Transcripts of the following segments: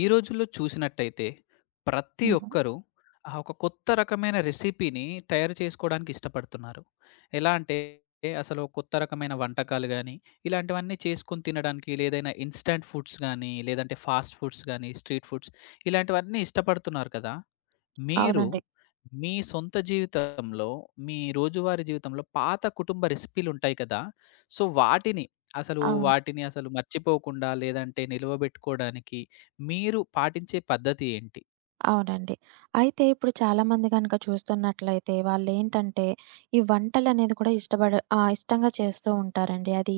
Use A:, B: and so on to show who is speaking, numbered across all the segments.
A: ఈ రోజుల్లో చూసినట్టయితే ప్రతి
B: హుహు.
A: ఒక్కరు ఒక కొత్త రకమైన రెసిపీని తయారు చేసుకోవడానికి ఇష్టపడుతున్నారు. ఎలా అంటే అసలు కొత్త రకమైన వంటకాలు గానీ, ఇలాంటివన్నీ చేసుకొని తినడానికి లేదైనా ఇన్‌స్టాంట్ ఫుడ్స్ గానీ, లేదంటే ఫాస్ట్ ఫుడ్స్ గానీ, స్ట్రీట్ ఫుడ్స్ ఇలాంటివన్నీ ఇష్టపడుతున్నారు కదా! మీరు
B: అవునండి.
A: మీ సొంత జీవితంలో, మీ రోజువారీ జీవితంలో పాత కుటుంబ రెసిపీలుంటాయి కదా! సో,
B: అవును.
A: వాటిని అసలు మర్చిపోకుండా లేదంటే నిలువబెట్టుకోడానికి మీరు పాటించే పద్ధతి ఏంటి?
B: అవునండి. అయితే ఇప్పుడు చాలామంది గనక చూస్తున్నట్లయితే వాళ్ళేంటంటే, ఈ వంటలనేది కూడా ఇష్టంగా చేస్తూ ఉంటారండి. అది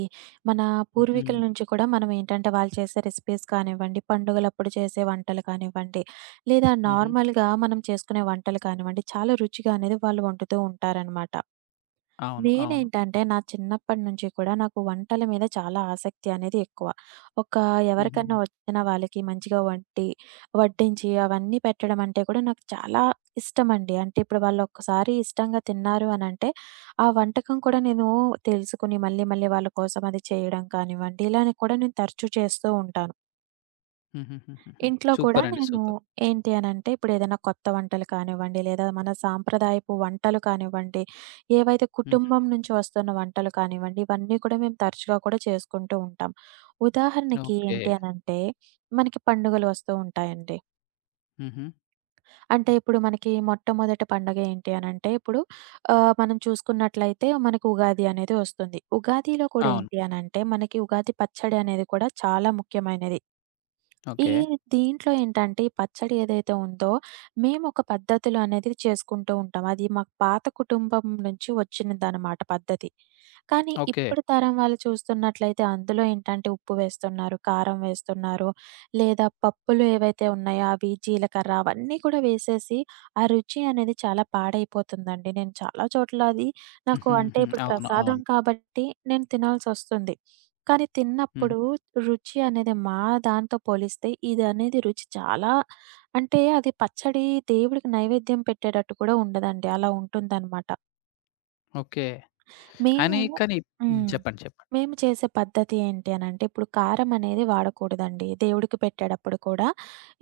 B: మన
A: హ్మ్.
B: పూర్వీకుల నుంచి కూడా మనం ఏంటంటే, వాళ్ళు చేసే రెసిపీస్ కానివ్వండి, పండుగలప్పుడు చేసే వంటలు కానివ్వండి, లేదా
A: హుహు.
B: నార్మల్‌గా మనం చేసుకునే వంటలు కానివ్వండి, చాలా రుచిగా అనేది వాళ్ళు వండుతూ ఉంటారనమాట.
A: అవును. అవును.
B: నేనేంటంటే నా చిన్నప్పటి నుంచి కూడా నాకు వంటల మీద చాలా ఆసక్తి అనేది ఎక్కువ. ఒక
A: హుహుహు.
B: ఎవరికన్నా వచ్చిన వాళ్ళకి మంచిగా వండి, వడ్డించి అవన్నీ పెట్టడం అంటే కూడా నాకు చాలా ఇష్టమండి. అంటే ఇప్పుడు వాళ్ళు ఒక్కసారి ఇష్టంగా తిన్నారు అనంటే, ఆ వంటకం కూడా నేను తెలుసుకొని మళ్ళీ మళ్ళీ వాళ్ళ కోసం అది చేయడం కానివ్వండి, ఇలానే కూడా నేను తరచూ చేస్తూ ఉంటాను.
A: హుహుహుహుహు.
B: ఇంట్లో కూడా
A: సూపర్ అండి.
B: నేను
A: సూపర్.
B: ఏంటి అనంటే, ఇప్పుడేదైనా కొత్త వంటలు కానివ్వండి, లేదా మన సాంప్రదాయపు వంటలు కానివ్వండి, ఏవైతే
A: హ్మ్.
B: కుటుంబం నుంచి వస్తున్న వంటలు కానివ్వండి, ఇవన్నీ కూడా మేము తరచుగా కూడా చేసుకుంటూ ఉంటాం. ఉదాహరణకి
A: ఓకే.
B: ఏంటి అనంటే, మనకి పండుగలు వస్తూ ఉంటాయండి.
A: హుహు.
B: అంటే ఇప్పుడు మనకి మొట్టమొదటి పండగ ఏంటి అనంటే, ఇప్పుడు మనం చూసుకున్నట్లయితే మనకు ఉగాది అనేది వస్తుంది. ఉగాదిలో కూడా
A: అవును.
B: ఏంటి అనంటే, మనకి ఉగాది పచ్చడి అనేది కూడా చాలా ముఖ్యమైనది. ఈ
A: ఓకే.
B: దీంట్లో ఏంటంటే, ఈ పచ్చడి ఏదైతే ఉందో, మేమొక పద్ధతిలో అనేది చేసుకుంటూ ఉంటాం. అది మాకు పాత కుటుంబం నుంచి వచ్చినదనమాట పద్ధతి. కానీ
A: ఓకే.
B: ఇప్పుడు తరం వాళ్ళు చూస్తున్నట్లయితే, అందులో ఏంటంటే ఉప్పు వేస్తున్నారు, కారం వేస్తున్నారు, లేదా పప్పులు ఏవైతే ఉన్నాయో అవి జీలకర్ర అవన్నీ కూడా వేసేసి, ఆ రుచి అనేది చాలా పాడైపోతుందండి. నేను చాలా చోట్ల అది నాకు అంటే
A: హుహుహు.
B: ఇప్పుడు
A: అవును.
B: ప్రసాదం
A: అవును.
B: కాబట్టి నేను తినాల్సొస్తుంది. కానీ
A: హ్మ్.
B: తిన్నప్పుడు రుచి అనేది మా దాంతో పోలిస్తే ఇదనేది రుచి చాలా అంటే అది పచ్చడి దేవుడికి నైవేద్యం పెట్టేటట్టు కూడా ఉండదండి. అలా ఉంటుందనమాట.
A: ఓకే.
B: మేము
A: అని కానీ హ్మ్.
B: హ్మ్.
A: చెప్పండి. చెప్పండి.
B: మేము చేసే పద్ధతి ఏంటి అనంటే, ఇప్పుడు కారం అనేది వాడకూడదండి. దేవుడికి పెట్టేటప్పుడు కూడా.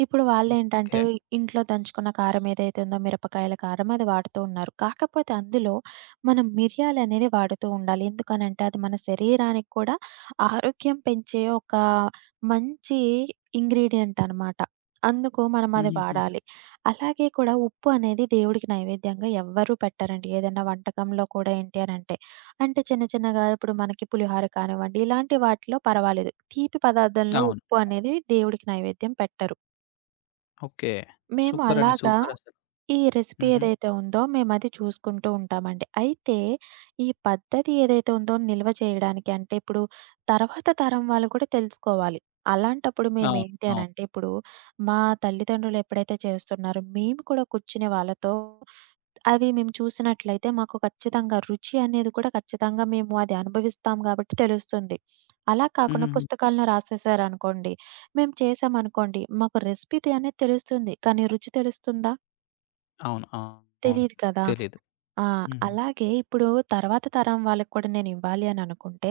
B: ఇప్పుడు వాళ్ళేంటంటే,
A: ఓకే.
B: ఇంట్లో దంచుకున్న కారం ఏదైతే ఉందో మిరపకాయల కారం అది వాడుతూ ఉన్నారు. కాకపోతే అందులో మనం మిరియాలనేది వాడుతూ ఉండాలి. ఎందుకనంటే, అది మన శరీరానికి కూడా ఆరోగ్యం పెంచే ఒక మంచి ఇంగ్రీడియంట్ అనమాట. అందుకు మనం అది
A: హుహుహు.
B: వాడాలి. అలాగే కూడా ఉప్పు అనేది దేవుడికి నైవేద్యంగా ఎవ్వరూ పెట్టరండి. ఏదైనా వంటకంలో కూడా ఏంటి అనంటే. అంటే చిన్న చిన్నగా ఇప్పుడు మనకి పులిహోర కానివ్వండి, ఇలాంటి వాటిలో పర్వాలేదు. తీపి పదార్థంలో
A: అవును.
B: ఉప్పు అనేది దేవుడికి నైవేద్యం పెట్టరు.
A: ఓకే.
B: మేము హ్మ్.
A: సూపరండి.
B: అలాగా
A: సూపరసలు.
B: ఈ రెసిపీ
A: హుహు.
B: ఏదైతే ఉందో మేమది చూసుకుంటూ ఉంటామండి. అయితే ఈ పద్ధతి ఏదైతే ఉందో నిల్వ చేయడానికి అంటే ఇప్పుడు తర్వాత తరం వాళ్ళు కూడా తెలుసుకోవాలి. అలాంటప్పుడు
A: అవును.
B: మేమేంటి
A: అవును.
B: అనంటే ఇప్పుడు మా తల్లిదండ్రులు ఎప్పుడైతే చేస్తున్నారో మేము కూడా కూర్చుని వాళ్ళతో అవి మేము చూసినట్లయితే మాకు ఖచ్చితంగా రుచి అనేది కూడా ఖచ్చితంగా మేము అది అనుభవిస్తాం కాబట్టి తెలుస్తుంది. అలా కాకుండా
A: హుహుహు.
B: పుస్తకాలను రాసేసారనుకోండి, మేము చేసామనుకోండి, మాకు రెసిపీ అనేది తెలుస్తుంది. కానీ రుచి తెలుస్తుందా?
A: అవును. అవును.
B: తెలీదు కదా!
A: తెలీదు.
B: ఆ!
A: హ్మ్.
B: అలాగే ఇప్పుడు తర్వాత తరం వాళ్ళకి కూడా నేనివ్వాలి అని అనుకుంటే,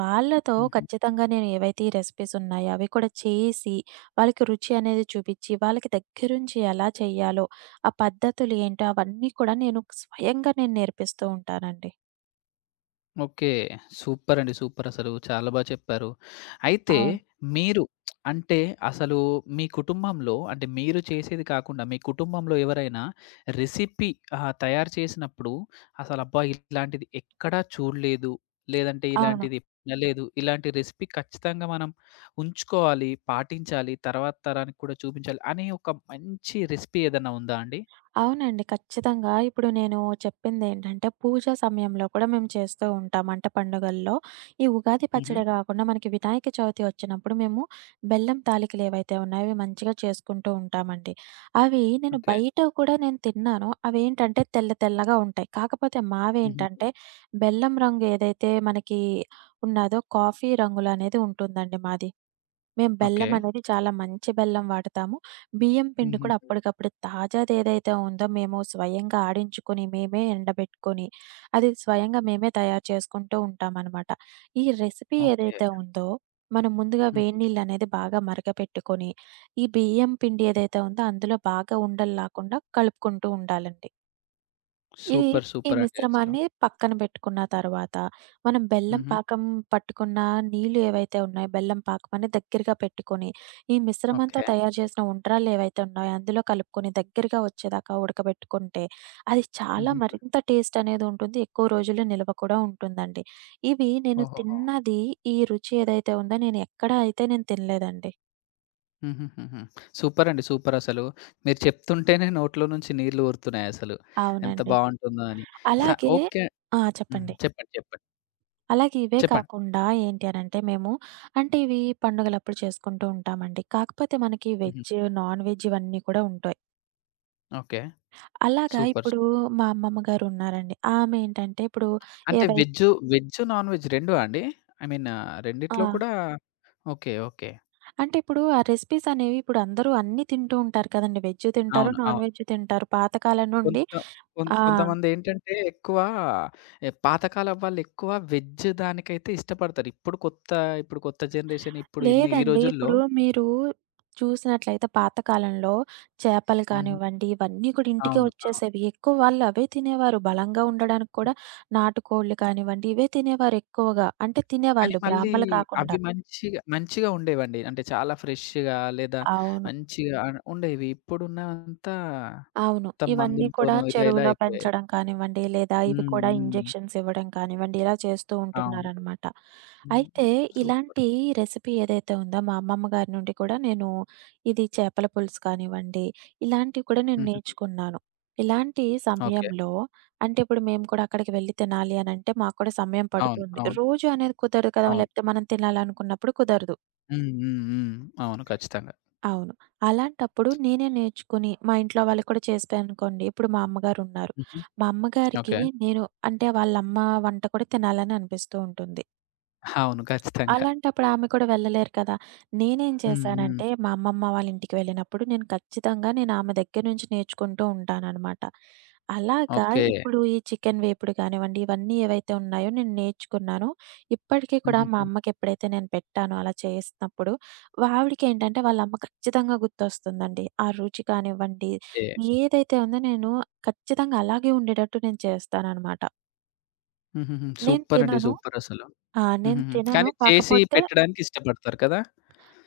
B: వాళ్ళతో
A: హుహు.
B: ఖచ్చితంగా నేను ఏవైతే ఈ రెసిపీస్ ఉన్నాయో అవి కూడా చేసి, వాళ్ళకి రుచి అనేది చూపిచ్చి, వాళ్ళకి దగ్గరుంచి ఎలా చేయాలో, ఆ పద్ధతులు ఏంటో అవన్నీ కూడా నేను స్వయంగా నేర్పిస్తూ ఉంటానండి.
A: ఓకే. సూపరండి. సూపరసలు. చాలా బా చెప్పారు. అయితే
B: అవును.
A: మీరు అంటే అసలు మీ కుటుంబంలో అంటే మీరు చేసేది కాకుండా మీ కుటుంబంలో ఎవరైనా రెసిపీ తయారు చేసినప్పుడు అసలబ్బా! ఇలాంటిది ఎక్కడా చూడలేదు. లేదంటే
B: అవును.
A: ఇలాంటిది వినలేదు. ఇలాంటి రెసిపీ ఖచ్చితంగా మనం ఉంచుకోవాలి, పాటించాలి, తర్వాత తరానికి కూడా చూపించాలి అనే ఒక మంచి రెసిపీ ఏదన్నా ఉందా అండి?
B: అవునండి. ఖచ్చితంగా. ఇప్పుడు నేను చెప్పిందేంటంటే, పూజ సమయంలో కూడా మేము చేస్తూ ఉంటాం. అంటే పండుగల్లో. ఈ ఉగాది
A: హుహు.
B: పచ్చడే గాకుండా మనకి వినాయక చవితి వచ్చినప్పుడు మేము బెల్లం తాలికలేవైతే ఉన్నాయో అవి మంచిగా చేసుకుంటూ ఉంటామండి. అవి నేను
A: ఓకే.
B: బయట కూడా నేను తిన్నాను. అవేంటంటే తెల్ల తెల్లగా ఉంటాయి. కాకపోతే
A: హుహుహు.
B: మావేంటంటే బెల్లం రంగు ఏదైతే మనకి ఉన్నాదో కాఫీ రంగులనేది ఉంటుందండి మాది. మేము
A: ఓకే.
B: బెల్లమనేది చాలా మంచి బెల్లం వాడతాము. బియ్యం పిండి కూడా
A: హుహుహు.
B: అప్పటికప్పుడు తాజాదేదైతే ఉందో మేము స్వయంగా ఆడించుకొని, మేమే ఎండబెట్టుకొని, అది స్వయంగా మేమే తయారు చేసుకుంటూ ఉంటామనమాట. ఈ రెసిపీ
A: ఓకే.
B: ఏదైతే ఉందో, మనం ముందుగా
A: హ్మ్.
B: వేడి నీళ్ళనేది బాగా మరగపెట్టుకొని, ఈ బియ్యం పిండి ఏదైతే ఉందో అందులో బాగా ఉండలు లాకుండా కలుపుకుంటూ ఉండాలండి. ఇది
A: సూపర్.
B: ఈ
A: సూపరండి అసలు.
B: మిశ్రమాన్ని పక్కన పెట్టుకున్న తర్వాత, మనం బెల్లం
A: హుహు.
B: పాకం పట్టుకున్న నీళ్ళు ఏవైతే ఉన్నాయో, బెల్లం పాకం అని దగ్గరగా పెట్టుకొని, ఈ మిశ్రమంతో
A: ఓకే.
B: తయారు చేసిన ఉండ్రాళ్ళు ఏవైతే ఉన్నాయో, అందులో కలుపుకొని దగ్గరగా వచ్చేదాకా ఉడకబెట్టుకుంటే, అది చాలా
A: హుహుహు.
B: మరింత టేస్ట్ అనేది ఉంటుంది. ఎక్కువ రోజులు నిల్వ కూడా ఉంటుందండి. ఇవి నేను
A: ఓహోహో!
B: తిన్నది ఈ రుచి ఏదైతే ఉందో, నేను ఎక్కడా అయితే తినలేదండి.
A: హుహుహుహు. సూపరండి. సూపరసలు. మీరు చెప్తుంటేనే నోట్లో నుంచి నీళ్లు ఊరుతున్నాయసలు. ఎంత
B: అవునండి.
A: బావుంటుందో అని. స
B: అలాగే
A: ఓకే.
B: ఆ!
A: హ్మ్.
B: చెప్పండి.
A: చెప్పండి. చెప్పండి.
B: అలాగే ఇవే
A: చెప్పండి.
B: కాకుండా ఏంటి అనంటే మేము అంటే ఇవి పండుగలప్పుడు చేసుకుంటూ ఉంటామండి. కాకపోతే మనకి
A: హుహు.
B: వెజ్, నాన్ వెజ్ ఇవన్నీ కూడా ఉంటాయి.
A: ఓకే.
B: అలాగా
A: సూపర్. సూప్
B: ఇప్పుడు మా అమ్మమ్మ గారున్నారండి. ఆమె ఏంటంటే ఇప్పుడు
A: అంటే
B: ఏవై
A: వెజ్జు, నాన్ వెజ్ రెండా అండి? ఐ మీన్
B: ఆ!
A: రెండిట్లో కూడా ఓకే. ఓకే.
B: అంటే ఇప్పుడు ఆ రెసిపీస్ అనేవి ఇప్పుడు అందరూ అన్నీ తింటూ ఉంటారు కదండీ. వెజ్ తింటారు,
A: అవును.
B: నాన్
A: అవును.
B: వెజ్ తింటారు. పాతకాలం నుండి
A: కొంత
B: ఆ!
A: కొంతమందేంటంటే ఎక్కువ పాతకాలం వాళ్ళెక్కువ వెజ్ దానికైతే ఇష్టపడతారు. ఇప్పుడు కొత్త ఇప్పుడు కొత్త జనరేషన్ ఇప్పుడు ఇన్ని ఈ
B: లేదండి.
A: రోజుల్లో
B: ఇప్పుడు మీరు చూసినట్లయితే పాత కాలంలో చేపలు
A: హ్మ్.
B: కానివ్వండి, ఇవన్నీ కూడా ఇంటికే
A: అవును. అవును.
B: వచ్చేసేవి. ఎక్కువ వాళ్ళు అవే తినేవారు. బలంగా ఉండడానికి కూడా నాటుకోళ్ళు కానివ్వండి, ఇవే తినేవారు ఎక్కువగా. అంటే
A: కానీ
B: తినేవాళ్ళు
A: మళ్ళీ
B: బ్రాహ్మలు
A: అవి
B: కాకుండా.
A: మంచిగా మంచిగా ఉండేవండి. అంటే చాలా ఫ్రెష్‌గా లేదా
B: అవును.
A: మంచిగా ఉండేవి. ఇప్పుడున్నంతా
B: అవును.
A: మొత్తం
B: ఇవన్నీ కూడా
A: మందులతోనో ఇలా ఇలా
B: చెరువులో
A: అయిపోయాయి.
B: పెంచడం కానివ్వండి, లేదా ఇవి
A: హ్మ్.
B: కూడా
A: హ్మ్.
B: ఇంజెక్షన్స్ ఇవ్వడం కానివ్వండి, ఇలా చేస్తూ
A: అవును.
B: ఉంటున్నారనమాట.
A: హ్మ్.
B: అయితే
A: సూపర్.
B: ఇలాంటి రెసిపీ ఏదైతే ఉందో మా అమ్మమ్మ గారి నుండి కూడా నేను ఇది చేపల పులుసు కానివ్వండి, ఇలాంటివి కూడా నేను
A: హుహు.
B: నేర్చుకున్నాను. ఇలాంటి
A: ఓకే.
B: సమయంలో అంటే ఇప్పుడు మేము కూడా అక్కడికి వెళ్లి తినాలి అనంటే మాకు కూడా సమయం
A: అవును.
B: పడుతుంది.
A: అవును.
B: రోజు అనేది కుదరదు కదా!
A: అవును.
B: లేకపోతే మనం తినాలనుకున్నప్పుడు కుదరదు.
A: హ్మ్. హ్మ్. హ్మ్. అవును. ఖచ్చితంగా.
B: అవును. అలాంటప్పుడు నేనే నేర్చుకొని, మా ఇంట్లో వాళ్ళకి కూడా చేశాననుకోండి. ఇప్పుడు మా అమ్మగారున్నారు.
A: హుహు.
B: మా అమ్మగారికి
A: ఓకే.
B: నేను అంటే వాళ్ళమ్మ వంట కూడా తినాలని అనిపిస్తూ ఉంటుంది.
A: అవును. ఖచ్చితంగా.
B: అలాంటప్పుడు ఆమె కూడా వెళ్ళలేరు కదా! నేనేం
A: హ్మ్. హ్మ్.
B: చేశానంటే, మా అమ్మమ్మ వాళ్ళ ఇంటికి వెళ్ళినప్పుడు నేను ఖచ్చితంగా ఆమె దగ్గర నుంచి నేర్చుకుంటూ ఉంటాననమాట. అలాగా
A: ఓకే.
B: ఇప్పుడు ఈ చికెన్ వేపుడు కానివ్వండి, ఇవన్నీ ఏవైతే ఉన్నాయో నేను నేర్చుకున్నాను. ఇప్పటికి కూడా మా
A: హుహుహు.
B: అమ్మకి ఎప్పుడైతే నేను పెట్టానో అలా చేసినప్పుడు, ఆవిడకేంటంటే వాళ్ళ అమ్మ ఖచ్చితంగా గుర్తొస్తుందండి. ఆ రుచి కానివ్వండి,
A: ఓకే.
B: ఏదైతే ఉందో నేను ఖచ్చితంగా అలాగే ఉండేటట్టు చేస్తాననమాట.
A: హుహుహు.
B: నేను
A: సూపరండి.
B: తినను.
A: సూపరసలు.
B: ఆ! నేను
A: హుహుహు.
B: తినను.
A: కానీ చేసి
B: కాకపోతే
A: పెట్టడానికి ఇష్టపడతారు కదా!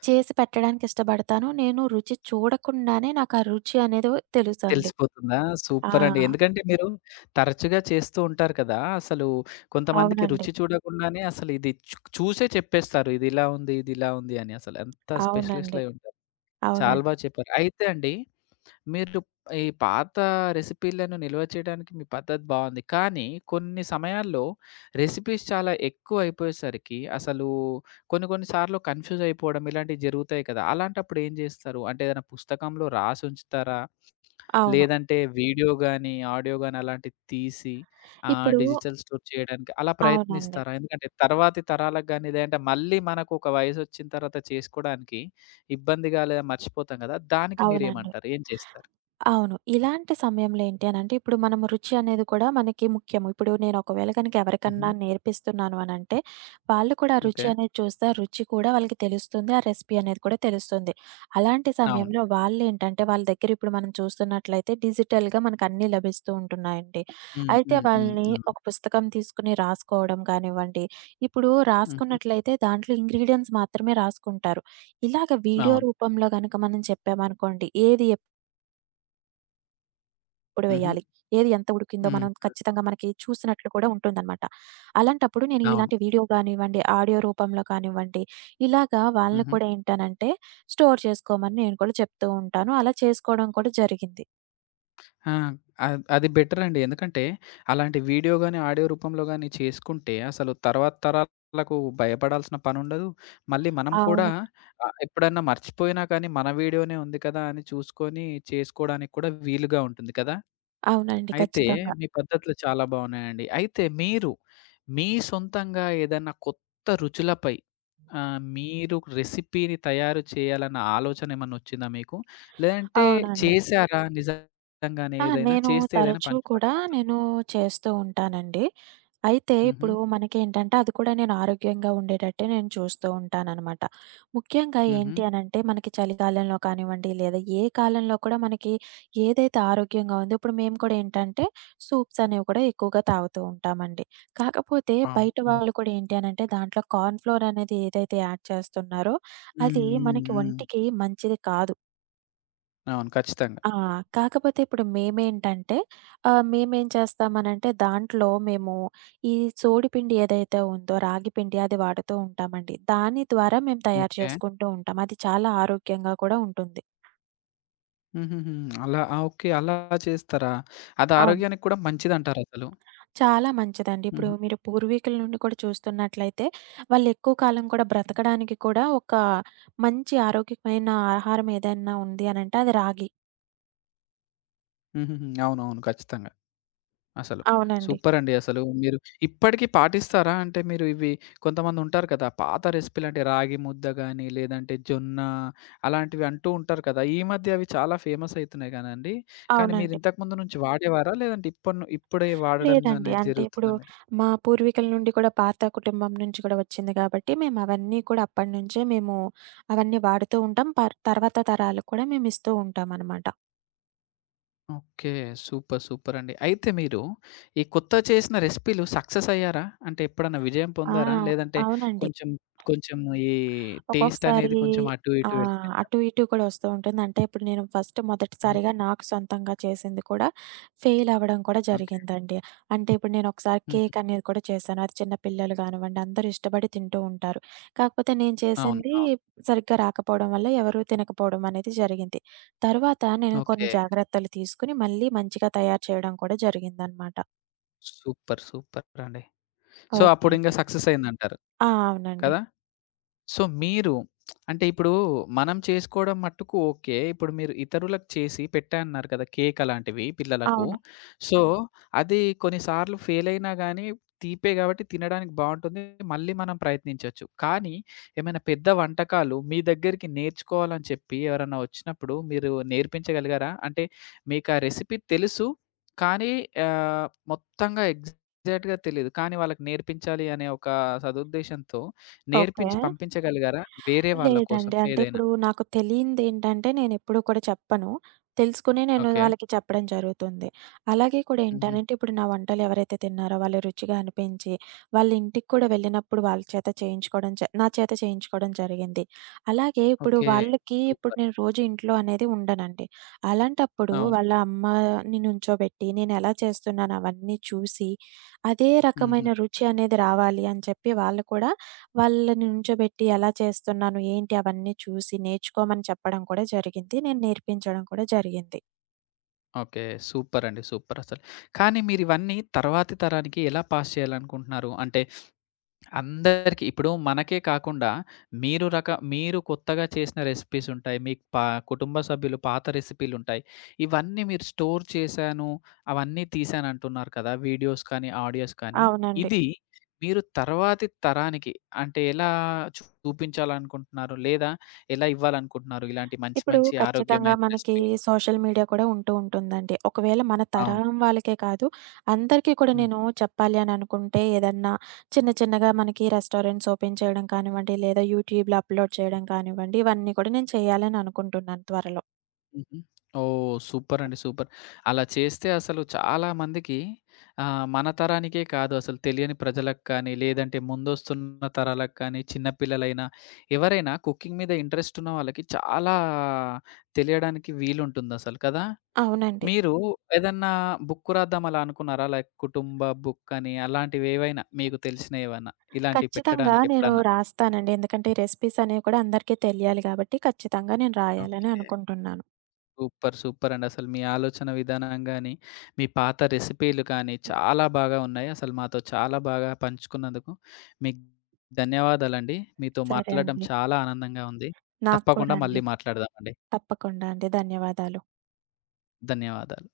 B: చేసి పెట్టడానికి ఇష్టపడతాను. నేను రుచి చూడకుండానే నాకు ఆ రుచి అనేది తెలుసండి.
A: తెలిసిపోతుందా?
B: ఆ!
A: సూపరండి. ఎందుకంటే మీరు తరచుగా చేస్తూ ఉంటారు కదా! అసలు కొంతమందికి
B: అవునండి.
A: రుచి చూడకుండానే అసలు ఇది చూసే చెప్పేస్తారు. ఇది ఇలా ఉంది, ఇది ఇలా ఉంది అని అసలు. అంత
B: అవునండి.
A: స్పెషలిస్ట్‌లయి ఉంటారు. చాలా
B: అవునండి.
A: బాగా చెప్పారు. అయితే అండి మీరు ఈ పాత రెసిపీలను నిల్వ చేయడానికి మీ పద్ధతి బాగుంది. కానీ కొన్ని సమయాల్లో రెసిపీస్ చాలా ఎక్కువైపోయేసరికి అసలు కొన్ని కొన్ని సార్లు కన్‌ఫ్యూజ్ అయిపోవడం ఇలాంటివి జరుగుతాయి కదా! అలాంటప్పుడు ఏం జేస్తారు? అంటే ఏదైనా పుస్తకంలో రాసుంచుతారా?
B: అవును.
A: లేదంటే వీడియో గాని, ఆడియో గాని అలాంటివి తీసి
B: ఇప్పుడు
A: డిజిటల్ స్టోర్ చేయడానికి అలా
B: అవునండి.
A: ప్రయత్నిస్తారా? ఎందుకంటే తర్వాతి తరాలకు గాని లేదంటే మళ్ళీ మనకు ఒక వయసొచ్చిన తర్వాత చేసుకోవడానికి ఇబ్బందిగా లేదా మర్చిపోతాం గదా! దానికి
B: అవునండి.
A: మీరేమంటారు? ఏం చేస్తారు?
B: అవును. ఇలాంటి సమయంలో ఏంటి అనంటే, ఇప్పుడు మనము రుచి అనేది కూడా మనకి ముఖ్యం. ఇప్పుడు నేను ఒకవేళ గనక
A: హుహు.
B: ఎవరికన్నా నేర్పిస్తున్నాను అనంటే, వాళ్ళు కూడా ఆ రుచి
A: ఓకే.
B: అనేది చూస్తే, ఆ రుచి కూడా వాళ్ళకి తెలుస్తుంది. ఆ రెసిపీ అనేది కూడా తెలుస్తుంది. అలాంటి
A: అవును.
B: సమయంలో వాళ్ళేంటంటే, వాళ్ళ దగ్గర ఇప్పుడు మనం చూస్తున్నట్లయితే డిజిటల్‌గా మనకన్నీ లభిస్తూ ఉంటున్నాయండి.
A: హ్మ్.
B: అయితే
A: హ్మ్. హ్మ్.
B: వాళ్ళని
A: అవును.
B: ఒక పుస్తకం తీసుకొని రాసుకోవడం కానివ్వండి, ఇప్పుడు
A: హుహు.
B: రాసుకున్నట్లయితే దాంట్లో ఇంగ్రీడియెంట్స్ మాత్రమే రాసుకుంటారు. ఇలాగ వీడియో
A: అవును.
B: రూపంలో గనక మనం చెప్పామనుకోండి, ఏది ఇప్పుడు
A: హుహు.
B: వేయాలి. ఏది ఎంత ఉడికిందో
A: హ్మ్.
B: మనం
A: హ్మ్.
B: ఖచ్చితంగా మనకి చూసినట్లు కూడా ఉంటుందనమాట. అలాంటప్పుడు నేను
A: అవును.
B: ఇలాంటి వీడియో గానివ్వండి, ఆడియో రూపంలో కానివ్వండి, ఇలాగా వాళ్ళని
A: హుహు.
B: కూడా ఏంటనంటే స్టోర్ చేసుకోమని నేను కూడా చెప్తూ ఉంటాను. అలా చేసుకోవడం కూడా జరిగింది.
A: ఆ! అది బెటరండి. ఎందుకంటే అలాంటి వీడియో గాని, ఆడియో రూపంలో గాని చేసుకుంటే అసలు తర్వాత తరాలకు భయపడాల్సిన పనుండదు. మళ్ళీ మనం కూడా
B: అవును.
A: ఎప్పుడన్నా మర్చిపోయినా కానీ మన వీడియోనే ఉంది కదా! అని చూసుకొని చేసుకోవడానికి కూడా వీలుగా ఉంటుంది కదా!
B: అవునండి.
A: అయితే
B: ఖచ్చితంగా.
A: మీ పద్ధతులు చాలా బాగున్నాయండి. అయితే మీరు మీ సొంతంగా ఏదైనా కొత్త రుచులపై మీరు రెసిపీని తయారు చేయాలన్న ఆలోచన ఏమన్నా వచ్చిందా మీకు? లేదంటే
B: అవునండి.
A: చేసారా నిజంగానే
B: ఆ!
A: ఏదైనా?
B: నేను
A: చేస్తే ఏదైనా
B: తరచూ
A: పంచుకోండి
B: కూడా
A: మాతో.
B: నేను చేస్తూ ఉంటానండి. అయితే
A: హుహు.
B: ఇప్పుడు మనకేంటంటే, అది కూడా నేను ఆరోగ్యంగా ఉండేటట్టే చూస్తూ ఉంటాననమాట. ముఖ్యంగా
A: హుహు.
B: ఏంటి అనంటే, మనకి చలికాలంలో కానివ్వండి, లేదా ఏ కాలంలో కూడా మనకి ఏదైతే ఆరోగ్యంగా ఉందో ఇప్పుడు మేము కూడా ఏంటంటే, సూప్స్ అనేవి కూడా ఎక్కువగా తాగుతూ ఉంటామండి. కాకపోతే
A: అవును.
B: బయట
A: అవును.
B: వాళ్ళు కూడా ఏంటి అనంటే, దాంట్లో కార్న్ ఫ్లోర్ అనేది ఏదైతే యాడ్ చేస్తున్నారో,
A: హ్మ్.
B: అది
A: హ్మ్.
B: మనకి
A: హ్మ్.
B: ఒంటికి మంచిది కాదు.
A: అవును. ఖచ్చితంగా.
B: ఆ! కాకపోతే ఇప్పుడు మేమేం చేస్తామనంటే దాంట్లో మేము ఈ సోడిపిండి ఏదైతే ఉందో రాగిపిండి అది వాడుతూ ఉంటామండి. దాని ద్వారా మేము తయారు
A: ఓకే.
B: చేసుకుంటూ ఉంటాం. అది చాలా ఆరోగ్యంగా కూడా ఉంటుంది.
A: హుహుహు. అలా ఆ! ఓకే. అలా చేస్తారా? అది
B: అవును.
A: ఆరోగ్యానికి కూడా మంచిదంటారసలు.
B: చాలా మంచిదండి. ఇప్పుడు
A: హుహు.
B: మీరు పూర్వీకుల నుండి కూడా చూస్తున్నట్లయితే వాళ్ళు ఎక్కువ కాలం కూడా బ్రతకడానికి కూడా ఒక మంచి ఆరోగ్యమైన ఆహారం ఏదైనా ఉంది అనంటే అది రాగి.
A: హుహుహు. అవునవును. ఖచ్చితంగా. అసలు.
B: అవునండి.
A: సూపరండి అసలు. మీరు ఇప్పటికి పాటిస్తారా? అంటే మీరు ఇవి కొంతమందుంటారు కదా! పాత రెసిపీలంటే రాగి ముద్ద గాని, లేదంటే జొన్న అలాంటివి అంటూ ఉంటారు కదా! ఈ మధ్య అవి చాలా ఫేమస్ అయితున్నాయి గానండి. కానీ
B: అవునండి.
A: మీరింతకు ముందు నుంచి వాడేవారా? లేదంటే ఇప్పుడే వాడడం
B: లేదండి.
A: అనేది
B: అంటే ఇప్పుడు
A: జరుగుతుందా మీరు?
B: మా పూర్వీకుల నుండి కూడా పాత కుటుంబం నుంచి కూడా వచ్చింది కాబట్టి మేము అవన్నీ కూడా అప్పటినుంచే అవన్నీ వాడుతూ ఉంటాం. తర్వాత తరాలకు కూడా మేమిస్తూ ఉంటామనమాట.
A: ఓకే. సూపర్. సూపరండి. అయితే మీరు ఈ కొత్త చేసిన రెసిపీలు సక్సెస్ అయ్యారా? అంటే ఎప్పుడన్నా విజయం
B: ఆ!
A: పొందారా? లేదంటే
B: అవునండి.
A: కొంచెం కొంచెం ఈ టేస్ట్ అనేది
B: ఒక్కొక్కసారి
A: కొంచెం అటు ఇటు వెళ్ళిపోయిందా?
B: అటు ఇటు కూడా వస్తూ ఉంటుంది. అంటే ఇప్పుడు నేను
A: హ్మ్.
B: మొదటిసారిగా నాకు సొంతంగా చేసింది కూడా ఫెయిల్ అవ్వడం కూడా
A: ఓకే.
B: జరిగిందండి. అంటే ఇప్పుడు నేను ఒకసారి
A: హ్మ్.
B: కేక్ అనేది కూడా చేశాను. అది చిన్న పిల్లలు కానివ్వండి అందరూ ఇష్టపడి తింటూ ఉంటారు. కాకపోతే నేను
A: అవును.
B: చేసింది
A: అవును.
B: సరిగ్గా రాకపోవడం వల్ల ఎవరు తినకపోవడం అనేది జరిగింది. తరువాత నేను
A: ఓకే.
B: కొన్ని జాగ్రత్తలు తీసుకొని మళ్ళీ మంచిగా తయారు చేయడం కూడా జరిగిందనమాట.
A: సూపర్. సూపర్ అండి. సో,
B: ఓకే
A: అప్పుడింక
B: అండి.
A: సక్సెస్ అయిందంటారు.
B: ఆ! అవునండి.
A: కదా? సో, మీరు అంటే ఇప్పుడు మనం చేసుకోవడం మట్టుకు ఓకే. ఇప్పుడు మీరు ఇతరులకు చేసి పెట్టా అన్నారు కదా! కేక్ అలాంటివి పిల్లలకు.
B: అవును.
A: సో, అవును. అది కొన్నిసార్లు ఫెయిల్ అయినా గానీ తీపే గాబట్టి తినడానికి బావుంటుంది. మళ్ళీ మనం ప్రయత్నించొచ్చు. కానీ ఏమైనా పెద్ద వంటకాలు మీ దగ్గరికి నేర్చుకోవాలని చెప్పి ఎవరన్నా వచ్చినప్పుడు మీరు నేర్పించగలిగారా? అంటే మీకా రెసిపీ తెలుసు. కానీ ఆహ్, మొత్తంగా ఎగ్జాక్ట్‌గా తెలీదు. కానీ వాళ్ళకి నేర్పించాలి అనే ఒక సదుద్దేశంతో
B: ఓకే.
A: నేర్పించి పంపించగలిగారా? వేరే వాళ్ళ కోసం
B: లేదండి. అంటే
A: ఏదైనా?
B: ఇప్పుడు నాకు తెలియందేంటంటే నేనెప్పుడూ కూడా చెప్పను. తెలుసుకొని నేను
A: ఓకే.
B: వాళ్ళకి చెప్పడం జరుగుతుంది. అలాగే కూడా
A: హుహు.
B: ఏంటనంటే ఇప్పుడు నా వంటలు ఎవరైతే తిన్నారో వాళ్ళు రుచిగా అనిపించి, వాళ్ళ ఇంటికి కూడా వెళ్ళినప్పుడు వాళ్ళ చేత చేయించుకోవడం చే నా చేత చేయించుకోవడం జరిగింది. అలాగే ఇప్పుడు
A: ఓకే.
B: వాళ్ళకి ఇప్పుడు
A: సూపర్.
B: నేను రోజు ఇంట్లో అనేది ఉండనండి. అలాంటప్పుడు
A: అవును.
B: వాళ్ళ అమ్మని నుంచోబెట్టి నేనెలా చేస్తున్నానో అవన్నీ చూసి, అదే
A: హుహు.
B: రకమైన రుచి అనేది రావాలి అని చెప్పి వాళ్ళు కూడా వాళ్ళని నుంచోబెట్టి ఎలా చేస్తున్నాను, ఏంటి అవన్నీ చూసి నేర్చుకోమని చెప్పడం కూడా జరిగింది. నేను నేర్పించడం కూడా జరిగింది.
A: ఓకే. సూపరండి. సూపరసలు. కానీ మీరివన్నీ తర్వాతి తరానికి ఎలా పాస్ చేయాలనుకుంటున్నారు? అంటే అందరికి ఇప్పుడు మనకే కాకుండా మీరు కొత్తగా చేసిన రెసిపీస్ ఉంటాయి. మీ పా కుటుంబ సభ్యులు పాత రెసిపీలు ఉంటాయి. ఇవన్నీ మీరు స్టోర్ చేశాను, అవన్నీ తీశానంటున్నారు కదా! వీడియోస్ కానీ, ఆడియోస్ కానీ.
B: అవునండి.
A: ఇది మీరు తర్వాతి తరానికి అంటే ఎలా చూపించాలనుకుంటున్నారు? లేదా ఎలా ఇవ్వాలనుకుంటున్నారు? ఇలాంటి మంచి
B: ఇప్పుడు
A: మంచి
B: ఖచ్చితంగా
A: ఆరోగ్యమైన
B: మనకి
A: రెసిపీలు?
B: సోషల్ మీడియా కూడా ఉంటూ ఉంటుందండి. ఒకవేళ మన
A: అవును.
B: తరం వాళ్ళకే కాదు, అందరికీ కూడా
A: హ్మ్.
B: నేను చెప్పాలి అని అనుకుంటే ఏదన్నా చిన్న చిన్నగా మనకి రెస్టారెంట్స్ ఓపెన్ చేయడం కానివ్వండి, లేదా యూట్యూబ్‌లో అప్‌లోడ్ చేయడం కానివ్వండి, ఇవన్నీ కూడా నేను చేయాలని అనుకుంటున్నాను త్వరలో.
A: హుహు. ఓహ్! సూపర్ అండి. సూపర్. అలా చేస్తే అసలు చాలా మందికి మన తరానికే కాదు అసలు తెలియని ప్రజలకు కానీ, లేదంటే ముందొస్తున్న తరాలకు కానీ, చిన్న పిల్లలైనా ఎవరైనా కుకింగ్ మీద ఇంట్రెస్ట్ ఉన్న వాళ్ళకి చాలా తెలియడానికి వీలుంటుందసలు కదా!
B: అవునండి.
A: మీరు ఏదన్నా బుక్ రాద్దాం అలా అనుకున్నారా? లైక్ కుటుంబ బుక్ అని అలాంటివేవైనా మీకు తెలిసినయేవన్నా ఇలాంటివి
B: ఖచ్చితంగా
A: పెట్టడానికి
B: నేను
A: ఎప్పుడన్నా?
B: రాస్తానండి. ఎందుకంటే, రెసిపీస్ అనేవి కూడా అందరికీ తెలియాలి గాబట్టి, ఖచ్చితంగా నేను రాయాలని
A: ఓకే.
B: అనుకుంటున్నాను.
A: సూపర్! సూపర్ అండి. అసలు మీ ఆలోచన విధానం గాని, మీ పాత రెసిపీలు కానీ చాలా బాగా ఉన్నాయి. అసలు మాతో చాలా బాగా పంచుకున్నందుకు మీకు ధన్యవాదాలండి. మీతో
B: సరే
A: మాట్లాడడం
B: అండి.
A: చాలా ఆనందంగా ఉంది.
B: నాకు
A: తప్పకుండా
B: కూడా
A: మళ్ళీ
B: అండి.
A: మాట్లాడదామండి.
B: తప్పకుండా అండి. ధన్యవాదాలు.
A: ధన్యవాదాలు.